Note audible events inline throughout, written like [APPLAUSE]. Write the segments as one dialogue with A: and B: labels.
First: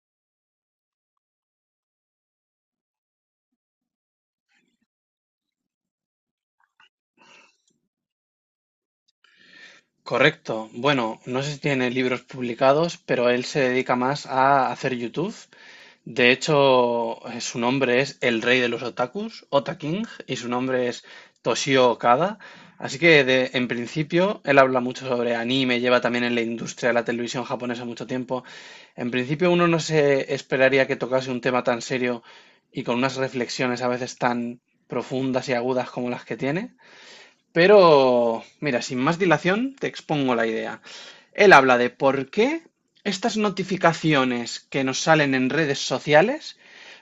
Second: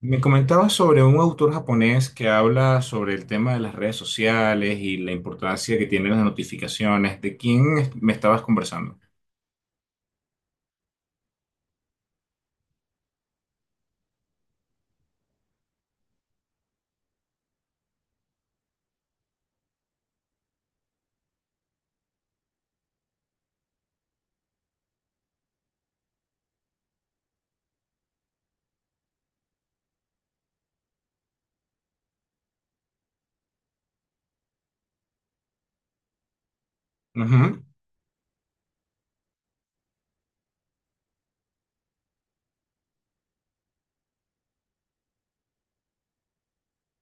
A: Me comentabas sobre un autor japonés que habla sobre el tema de las redes sociales y la importancia que tienen las notificaciones. ¿De quién me estabas conversando?
B: Correcto. Bueno, no sé si tiene libros publicados, pero él se dedica más a hacer YouTube. De hecho, su nombre es el rey de los otakus, Ota King, y su nombre es Toshio Okada. Así que, en principio, él habla mucho sobre anime, lleva también en la industria de la televisión japonesa mucho tiempo. En principio, uno no se esperaría que tocase un tema tan serio y con unas reflexiones a veces tan profundas y agudas como las que tiene.
A: Ujú.
B: Pero, mira, sin más dilación, te expongo la idea. Él habla de por qué estas notificaciones que nos salen en redes sociales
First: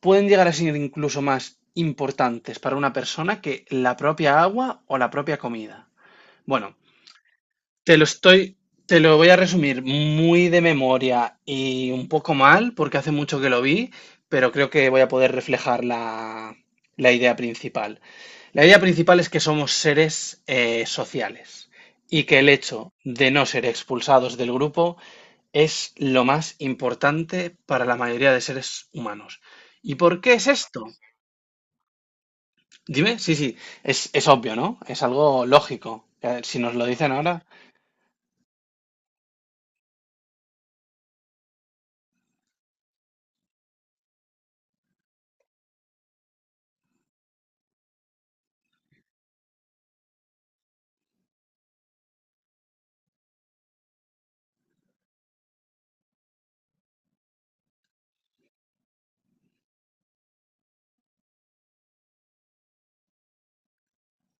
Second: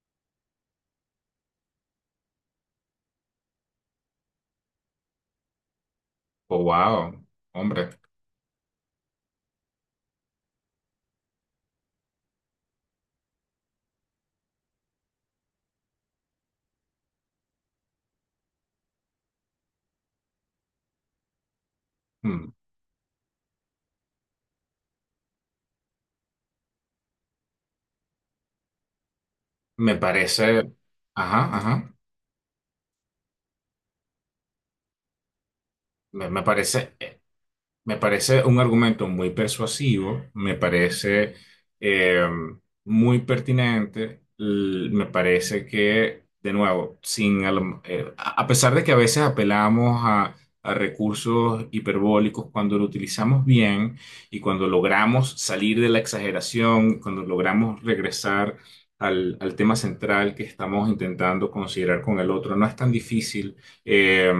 B: pueden llegar a ser incluso más importantes para una persona que la propia agua o la propia comida.
A: Oh,
B: Bueno,
A: wow, hombre.
B: te lo estoy, te lo voy a resumir muy de memoria y un poco mal, porque hace mucho que lo vi, pero creo que voy a poder reflejar la idea principal. La idea principal es que somos seres sociales y que el
A: Mm.
B: hecho de no ser expulsados del grupo es lo más importante para la mayoría de seres humanos. ¿Y
A: Me
B: por qué es
A: parece,
B: esto?
A: ajá, ajá.
B: Dime, sí, sí, es obvio, ¿no? Es algo lógico.
A: Me, me
B: Si nos lo
A: parece.
B: dicen ahora,
A: Me parece un argumento muy persuasivo, me parece eh, muy pertinente, me parece que, de nuevo, sin, a, lo- a pesar de que a veces apelamos a recursos hiperbólicos, cuando lo utilizamos bien y cuando logramos salir de la exageración, cuando logramos regresar al tema central que estamos intentando considerar con el otro, no es tan difícil eh,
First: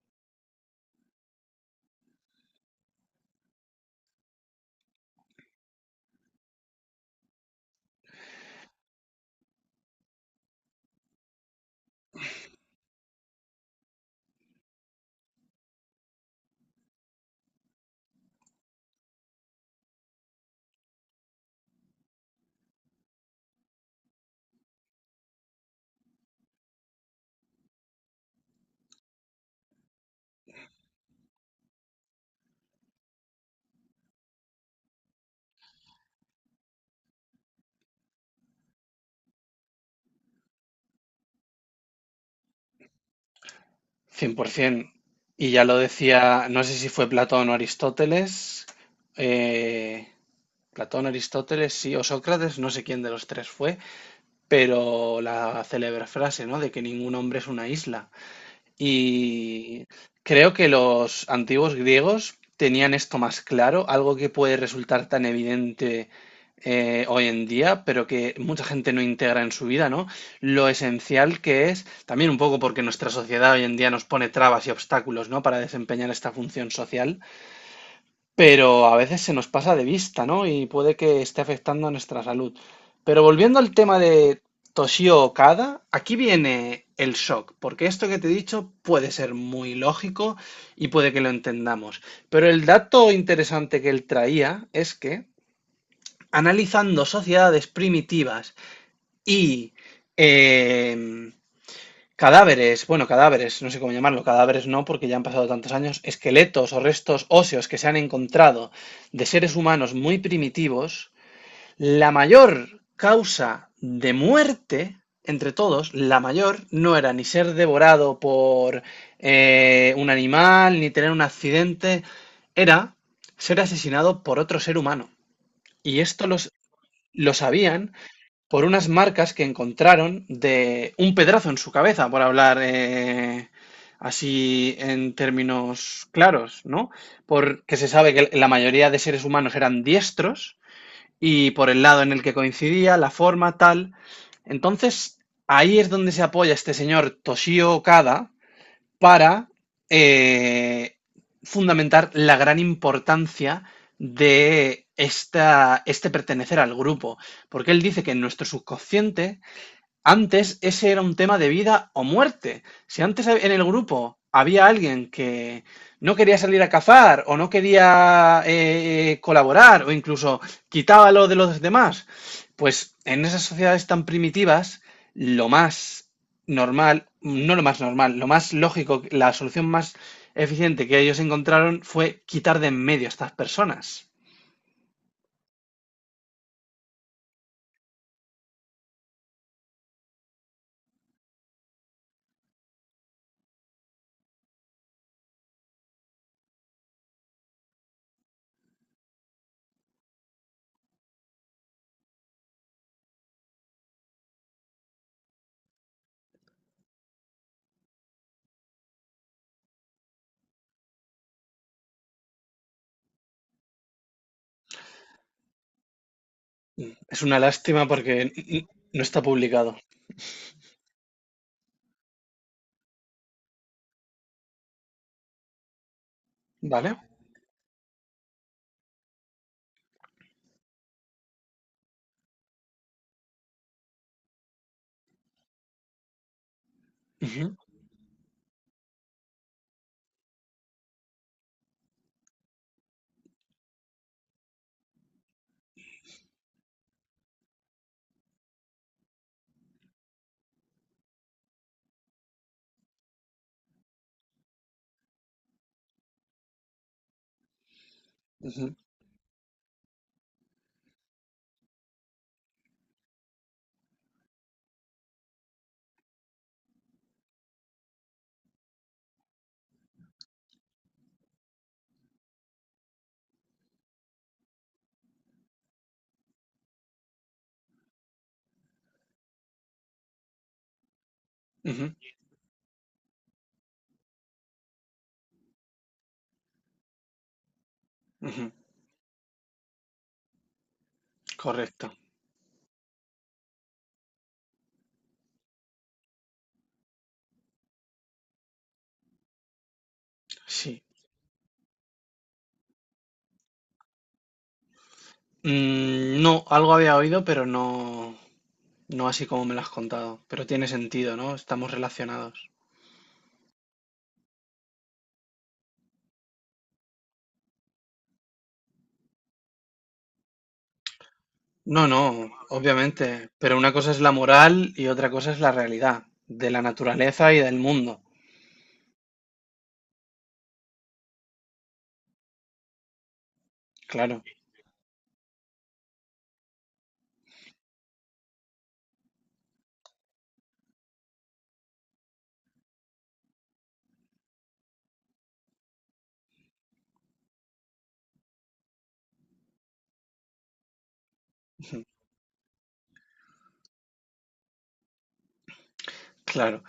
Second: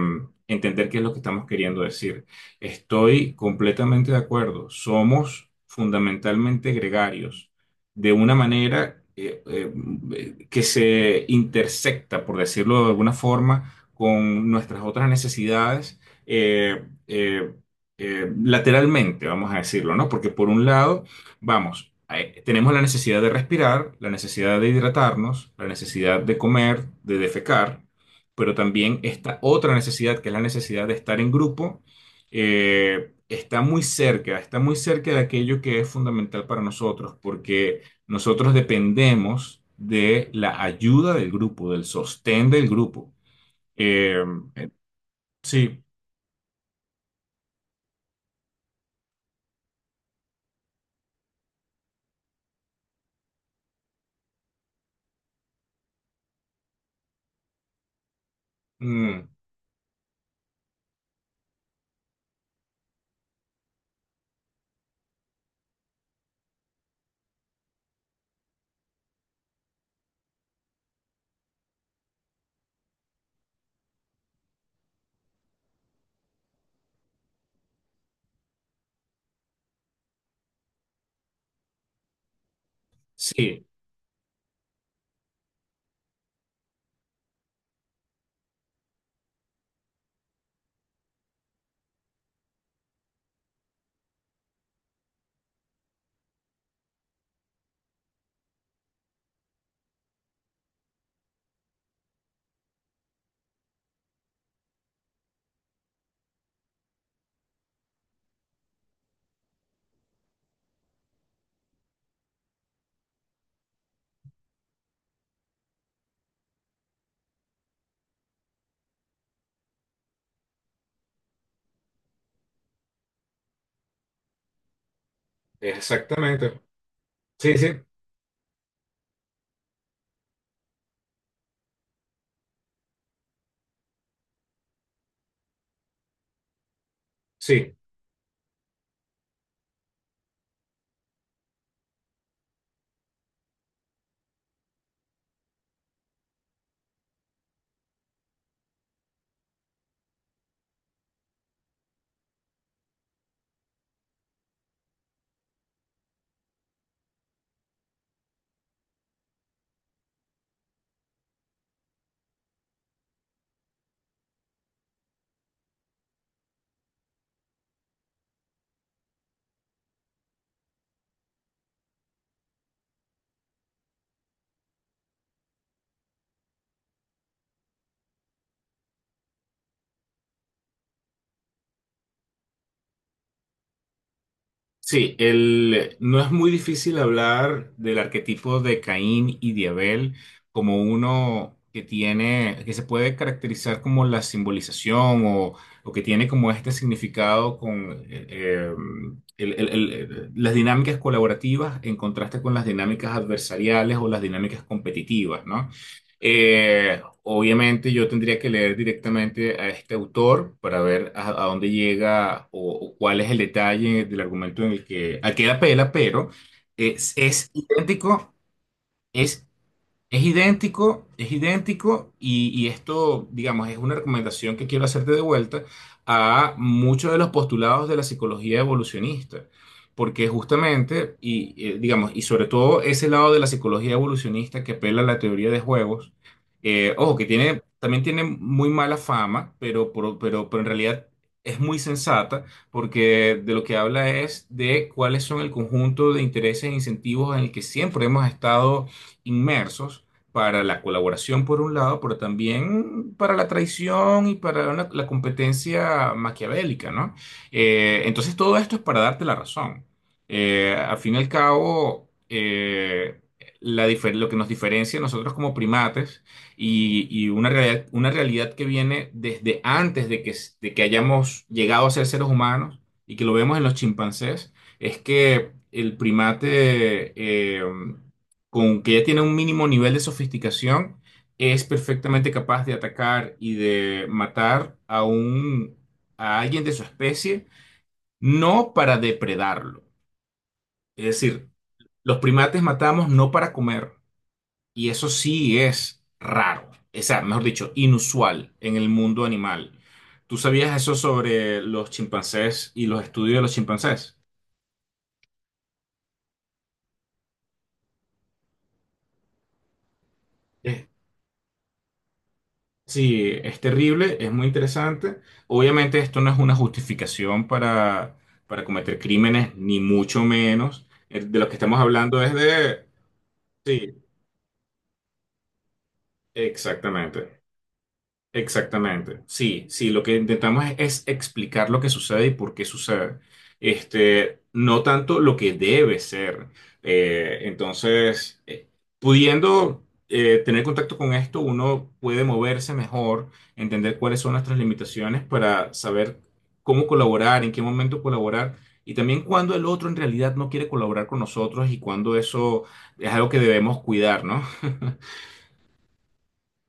A: entender qué es lo que estamos queriendo decir. Estoy completamente de acuerdo. Somos fundamentalmente gregarios, de una manera que se intersecta, por decirlo de alguna forma, con nuestras otras necesidades eh, eh, lateralmente, vamos a decirlo, ¿no? Porque por un lado, tenemos la necesidad de respirar, la necesidad de hidratarnos, la necesidad de comer, de defecar, pero también esta otra necesidad, que es la necesidad de estar en grupo está muy cerca de aquello que es fundamental para nosotros, porque nosotros dependemos de la ayuda del grupo, del sostén del grupo. Eh, eh,
B: 100%. Y ya lo
A: sí,
B: decía, no sé si fue Platón o Aristóteles. eh, Platón, Aristóteles, sí, o Sócrates, no sé quién de los tres fue, pero la célebre frase, ¿no?, de que ningún hombre es una isla.
A: mm,
B: Y creo que los antiguos griegos tenían esto más claro, algo que puede resultar tan evidente hoy en día, pero que mucha gente no integra en su vida, ¿no? Lo esencial que es, también un poco porque nuestra sociedad hoy en día nos pone trabas y obstáculos, ¿no?, para desempeñar esta función social, pero a veces se nos pasa de vista, ¿no?, y puede que esté afectando a nuestra salud. Pero volviendo
A: sí,
B: al tema de Toshio Okada, aquí viene el shock, porque esto que te he dicho puede ser muy lógico y puede que lo entendamos. Pero el dato interesante que él traía es que analizando sociedades primitivas y em, cadáveres, bueno, cadáveres, no sé cómo llamarlo, cadáveres no, porque ya han pasado tantos años, esqueletos o restos óseos que se han encontrado de seres humanos muy primitivos, la mayor causa de muerte entre todos, la mayor, no era ni ser devorado por un animal, ni tener un accidente, era ser asesinado por otro ser humano. Y esto
A: exactamente.
B: lo
A: Sí, sí,
B: sabían por unas marcas que encontraron de un pedrazo en su cabeza, por hablar así en términos claros, ¿no?
A: sí.
B: Porque se sabe que la mayoría de seres humanos eran diestros y por el lado en el que coincidía, la forma, tal. Entonces, ahí es donde se apoya este señor Toshio Okada, para eh, fundamentar la gran importancia de este pertenecer al grupo, porque él dice que en nuestro subconsciente antes ese era un tema de vida o muerte. Si antes en el grupo había alguien que no quería salir a cazar o no quería colaborar o incluso quitaba lo de los demás, pues en esas sociedades tan primitivas, lo más normal, no lo más normal, lo más lógico, la solución más eficiente que ellos encontraron fue quitar de en medio a estas personas.
A: Sí, el, no es muy difícil hablar del arquetipo de Caín y de Abel como uno que tiene, que se puede caracterizar como la simbolización o que tiene como este significado con las dinámicas colaborativas en contraste con las dinámicas adversariales o las dinámicas competitivas, ¿no? Obviamente yo tendría que leer directamente a este autor para ver a dónde llega o cuál es el detalle del argumento en el que, al que él apela, pero es,
B: Es una
A: es
B: lástima porque
A: idéntico,
B: no está
A: es
B: publicado,
A: es idéntico y esto, digamos, es una recomendación que quiero hacerte de vuelta a
B: ¿vale?
A: muchos de los postulados de la psicología evolucionista, porque justamente, digamos, y sobre todo ese lado de la psicología evolucionista que apela a la teoría de juegos, ojo, que
B: Ujú,
A: tiene, también tiene muy mala fama, pero en realidad es muy sensata, porque de lo que habla es de cuáles son el conjunto de intereses e incentivos en el que siempre hemos estado inmersos para la colaboración por un lado, pero también para la traición y para la competencia maquiavélica, ¿no? Entonces todo
B: ujú,
A: esto es para darte la razón. Al fin y al cabo, la lo que nos diferencia a nosotros como primates y una realidad que viene desde antes de que, de que hayamos llegado a ser seres humanos y que lo vemos en los chimpancés, es que el primate con que ya tiene un mínimo nivel de sofisticación, es
B: ujú.
A: perfectamente capaz de atacar y de matar a un a alguien de su especie,
B: Ujú,
A: no para depredarlo. Es decir,
B: correcto,
A: los primates matamos no para comer, y eso sí es raro, o sea, mejor dicho, inusual en el mundo animal. ¿Tú sabías
B: sí.
A: eso sobre los chimpancés y los estudios de los chimpancés?
B: Mm, no, algo había oído, pero no, no así como me lo has contado. Pero tiene sentido, ¿no? Estamos relacionados.
A: Sí, es terrible, es muy interesante. Obviamente esto no es una justificación para cometer crímenes, ni mucho menos. De lo que estamos
B: No,
A: hablando
B: no,
A: es de...
B: obviamente. Pero una cosa
A: Sí,
B: es la moral y otra cosa es la realidad de la naturaleza y
A: exactamente.
B: del mundo.
A: Exactamente, sí, sí, lo que intentamos es explicar lo que sucede y por qué sucede.
B: Claro,
A: Este, no tanto lo que debe ser. Entonces, pudiendo tener contacto con esto, uno puede moverse mejor, entender cuáles son nuestras limitaciones para saber cómo colaborar, en qué momento colaborar y también cuándo el otro en realidad no quiere colaborar con nosotros y cuándo eso es algo que debemos cuidar, ¿no? [LAUGHS]
B: claro.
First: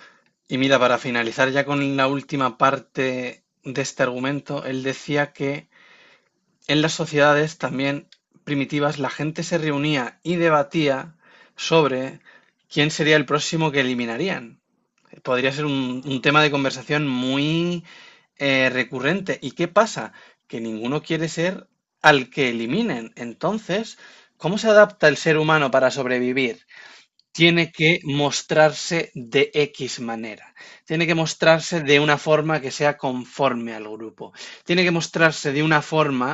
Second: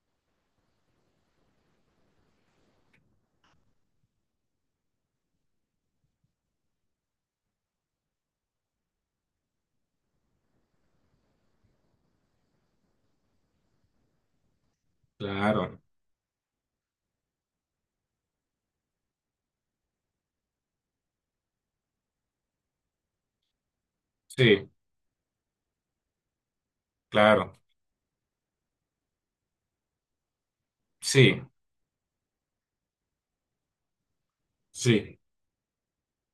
B: Y mira, para finalizar ya con la última parte de este argumento, él decía que en las sociedades también primitivas la gente se reunía y debatía sobre quién sería el próximo que eliminarían. Podría ser
A: Claro,
B: un tema de conversación muy recurrente. ¿Y qué pasa? Que ninguno quiere ser al que eliminen. Entonces, ¿cómo se
A: sí,
B: adapta el ser humano para sobrevivir?
A: claro,
B: Tiene que mostrarse de X manera, tiene que
A: sí.
B: mostrarse de una forma que sea conforme al grupo, tiene que
A: Sí,
B: mostrarse de una forma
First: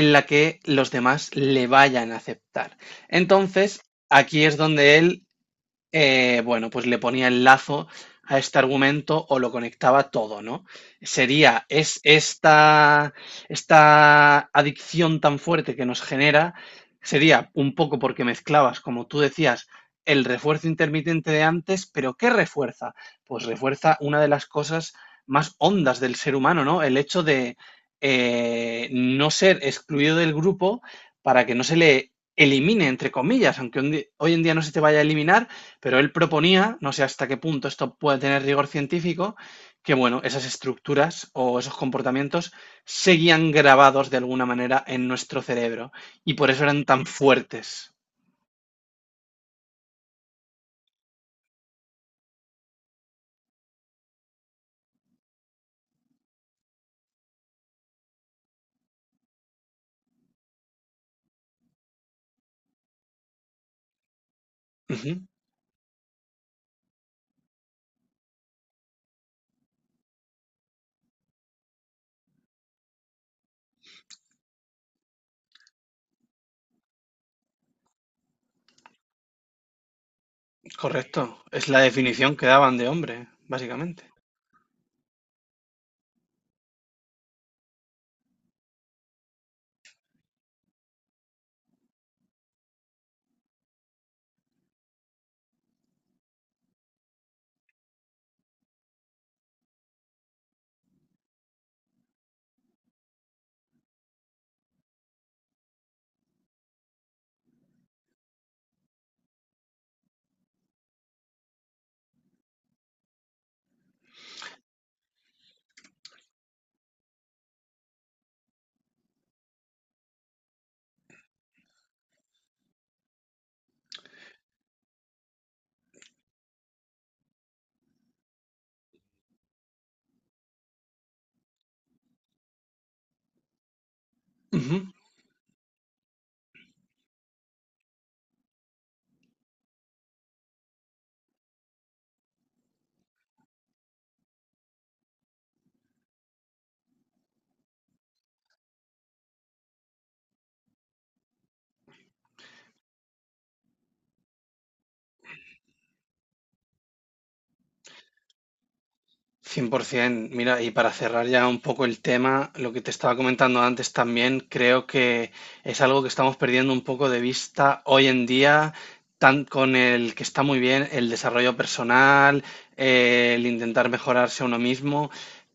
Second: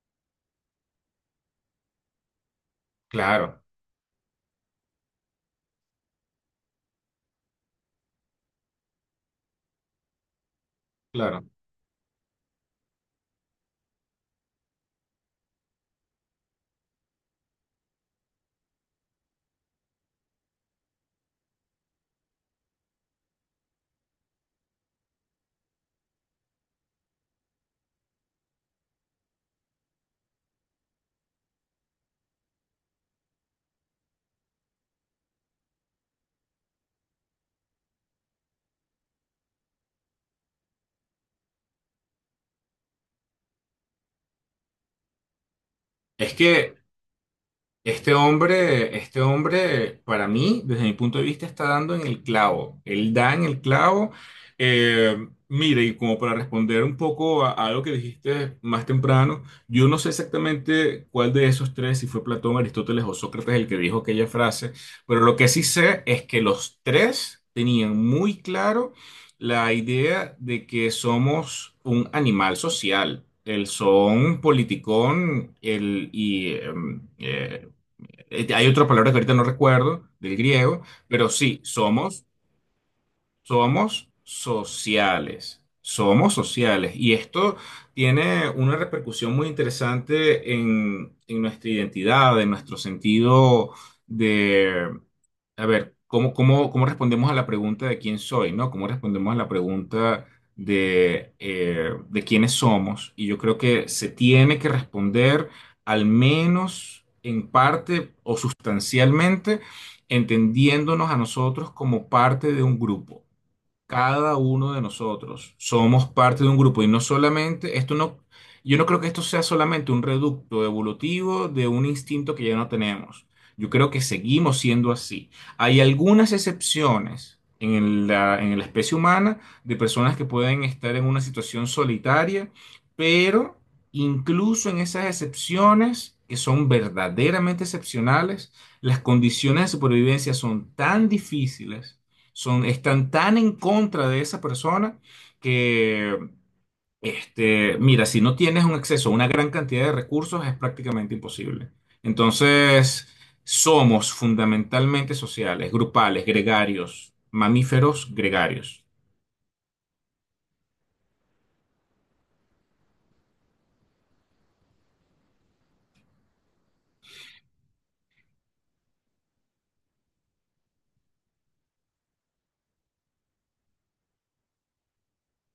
B: en la que los demás le vayan a aceptar.
A: claro,
B: Entonces, aquí es donde él bueno, pues le ponía el lazo a este argumento o lo conectaba todo, ¿no?
A: claro.
B: Sería, es esta adicción tan fuerte que nos genera, sería un poco porque mezclabas, como tú decías, el refuerzo intermitente de antes, pero ¿qué refuerza? Pues refuerza una de las cosas más hondas del ser humano, ¿no? El hecho de no ser excluido del grupo para que no se le elimine, entre comillas, aunque hoy en día no se te vaya a eliminar, pero él proponía, no sé hasta qué punto esto puede tener rigor científico, que bueno, esas estructuras o esos comportamientos seguían grabados de alguna manera en nuestro cerebro
A: Es
B: y por eso
A: que
B: eran tan fuertes.
A: este hombre, este hombre, para mí, desde mi punto de vista, está dando en el clavo. Él da en el clavo. Mire, y como para responder un poco a algo que dijiste más temprano, yo no sé exactamente cuál de esos tres, si fue Platón, Aristóteles o Sócrates el que dijo aquella frase, pero
B: Ujú,
A: lo que sí sé es que los tres tenían muy claro la idea de que somos un animal social. El son politicón hay otra palabra que ahorita no recuerdo, del griego, pero
B: correcto,
A: sí,
B: es la definición que daban de hombre, básicamente.
A: somos sociales, somos sociales. Y esto tiene una repercusión muy interesante en nuestra identidad, en nuestro sentido de, a ver, ¿cómo, cómo, cómo respondemos a la pregunta de quién soy, ¿no? ¿Cómo respondemos a la pregunta de quiénes somos? Y yo creo que se tiene que responder al menos en parte o sustancialmente entendiéndonos a nosotros como parte de un grupo. Cada uno de nosotros somos parte de un grupo y no solamente, esto no, yo no creo que esto sea solamente un reducto evolutivo de un instinto que ya no tenemos. Yo creo que seguimos siendo así. Hay algunas excepciones en la especie humana de personas que pueden estar en una situación solitaria, pero incluso en
B: Ujú.
A: esas excepciones, que son verdaderamente excepcionales, las condiciones de supervivencia son tan difíciles son, están tan en contra de esa persona que, este, mira, si no tienes un acceso a una gran cantidad de recursos es prácticamente imposible. Entonces, somos fundamentalmente sociales, grupales, gregarios, mamíferos gregarios.
B: 100%. Mira, y para cerrar ya un poco el tema, lo que te estaba comentando antes también, creo que es algo que estamos perdiendo un poco de vista hoy en día, tan con el que está muy bien el desarrollo personal, el intentar mejorarse a uno mismo,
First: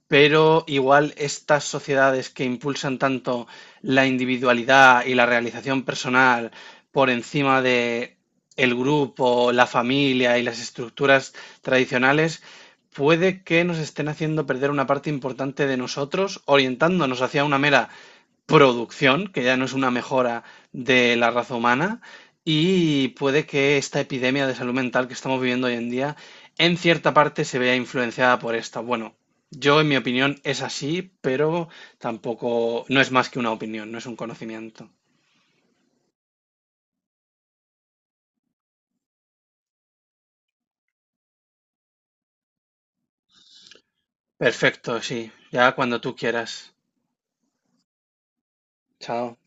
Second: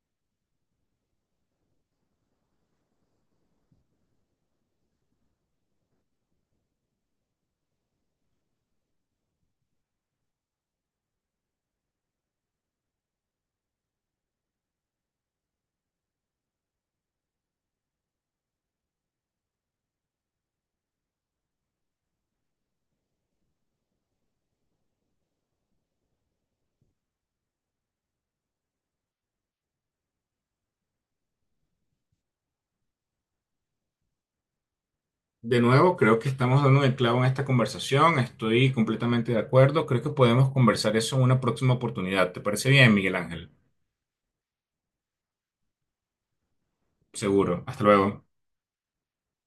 B: pero igual estas sociedades que impulsan tanto la individualidad y la realización personal por encima de el grupo, la familia y las estructuras tradicionales, puede que nos estén haciendo perder una parte importante de nosotros, orientándonos hacia una mera producción, que ya no es una mejora de la raza humana, y puede que esta epidemia de salud mental que estamos viviendo hoy en día, en cierta parte se vea influenciada por esta. Bueno, yo en mi opinión es así, pero tampoco, no es más que una opinión, no es un conocimiento.
A: De nuevo, creo que estamos dando el clavo en esta conversación. Estoy completamente de acuerdo. Creo que podemos conversar eso en una próxima oportunidad. ¿Te parece bien, Miguel Ángel?
B: Perfecto, sí, ya cuando tú quieras.
A: Seguro. Hasta luego.
B: Chao.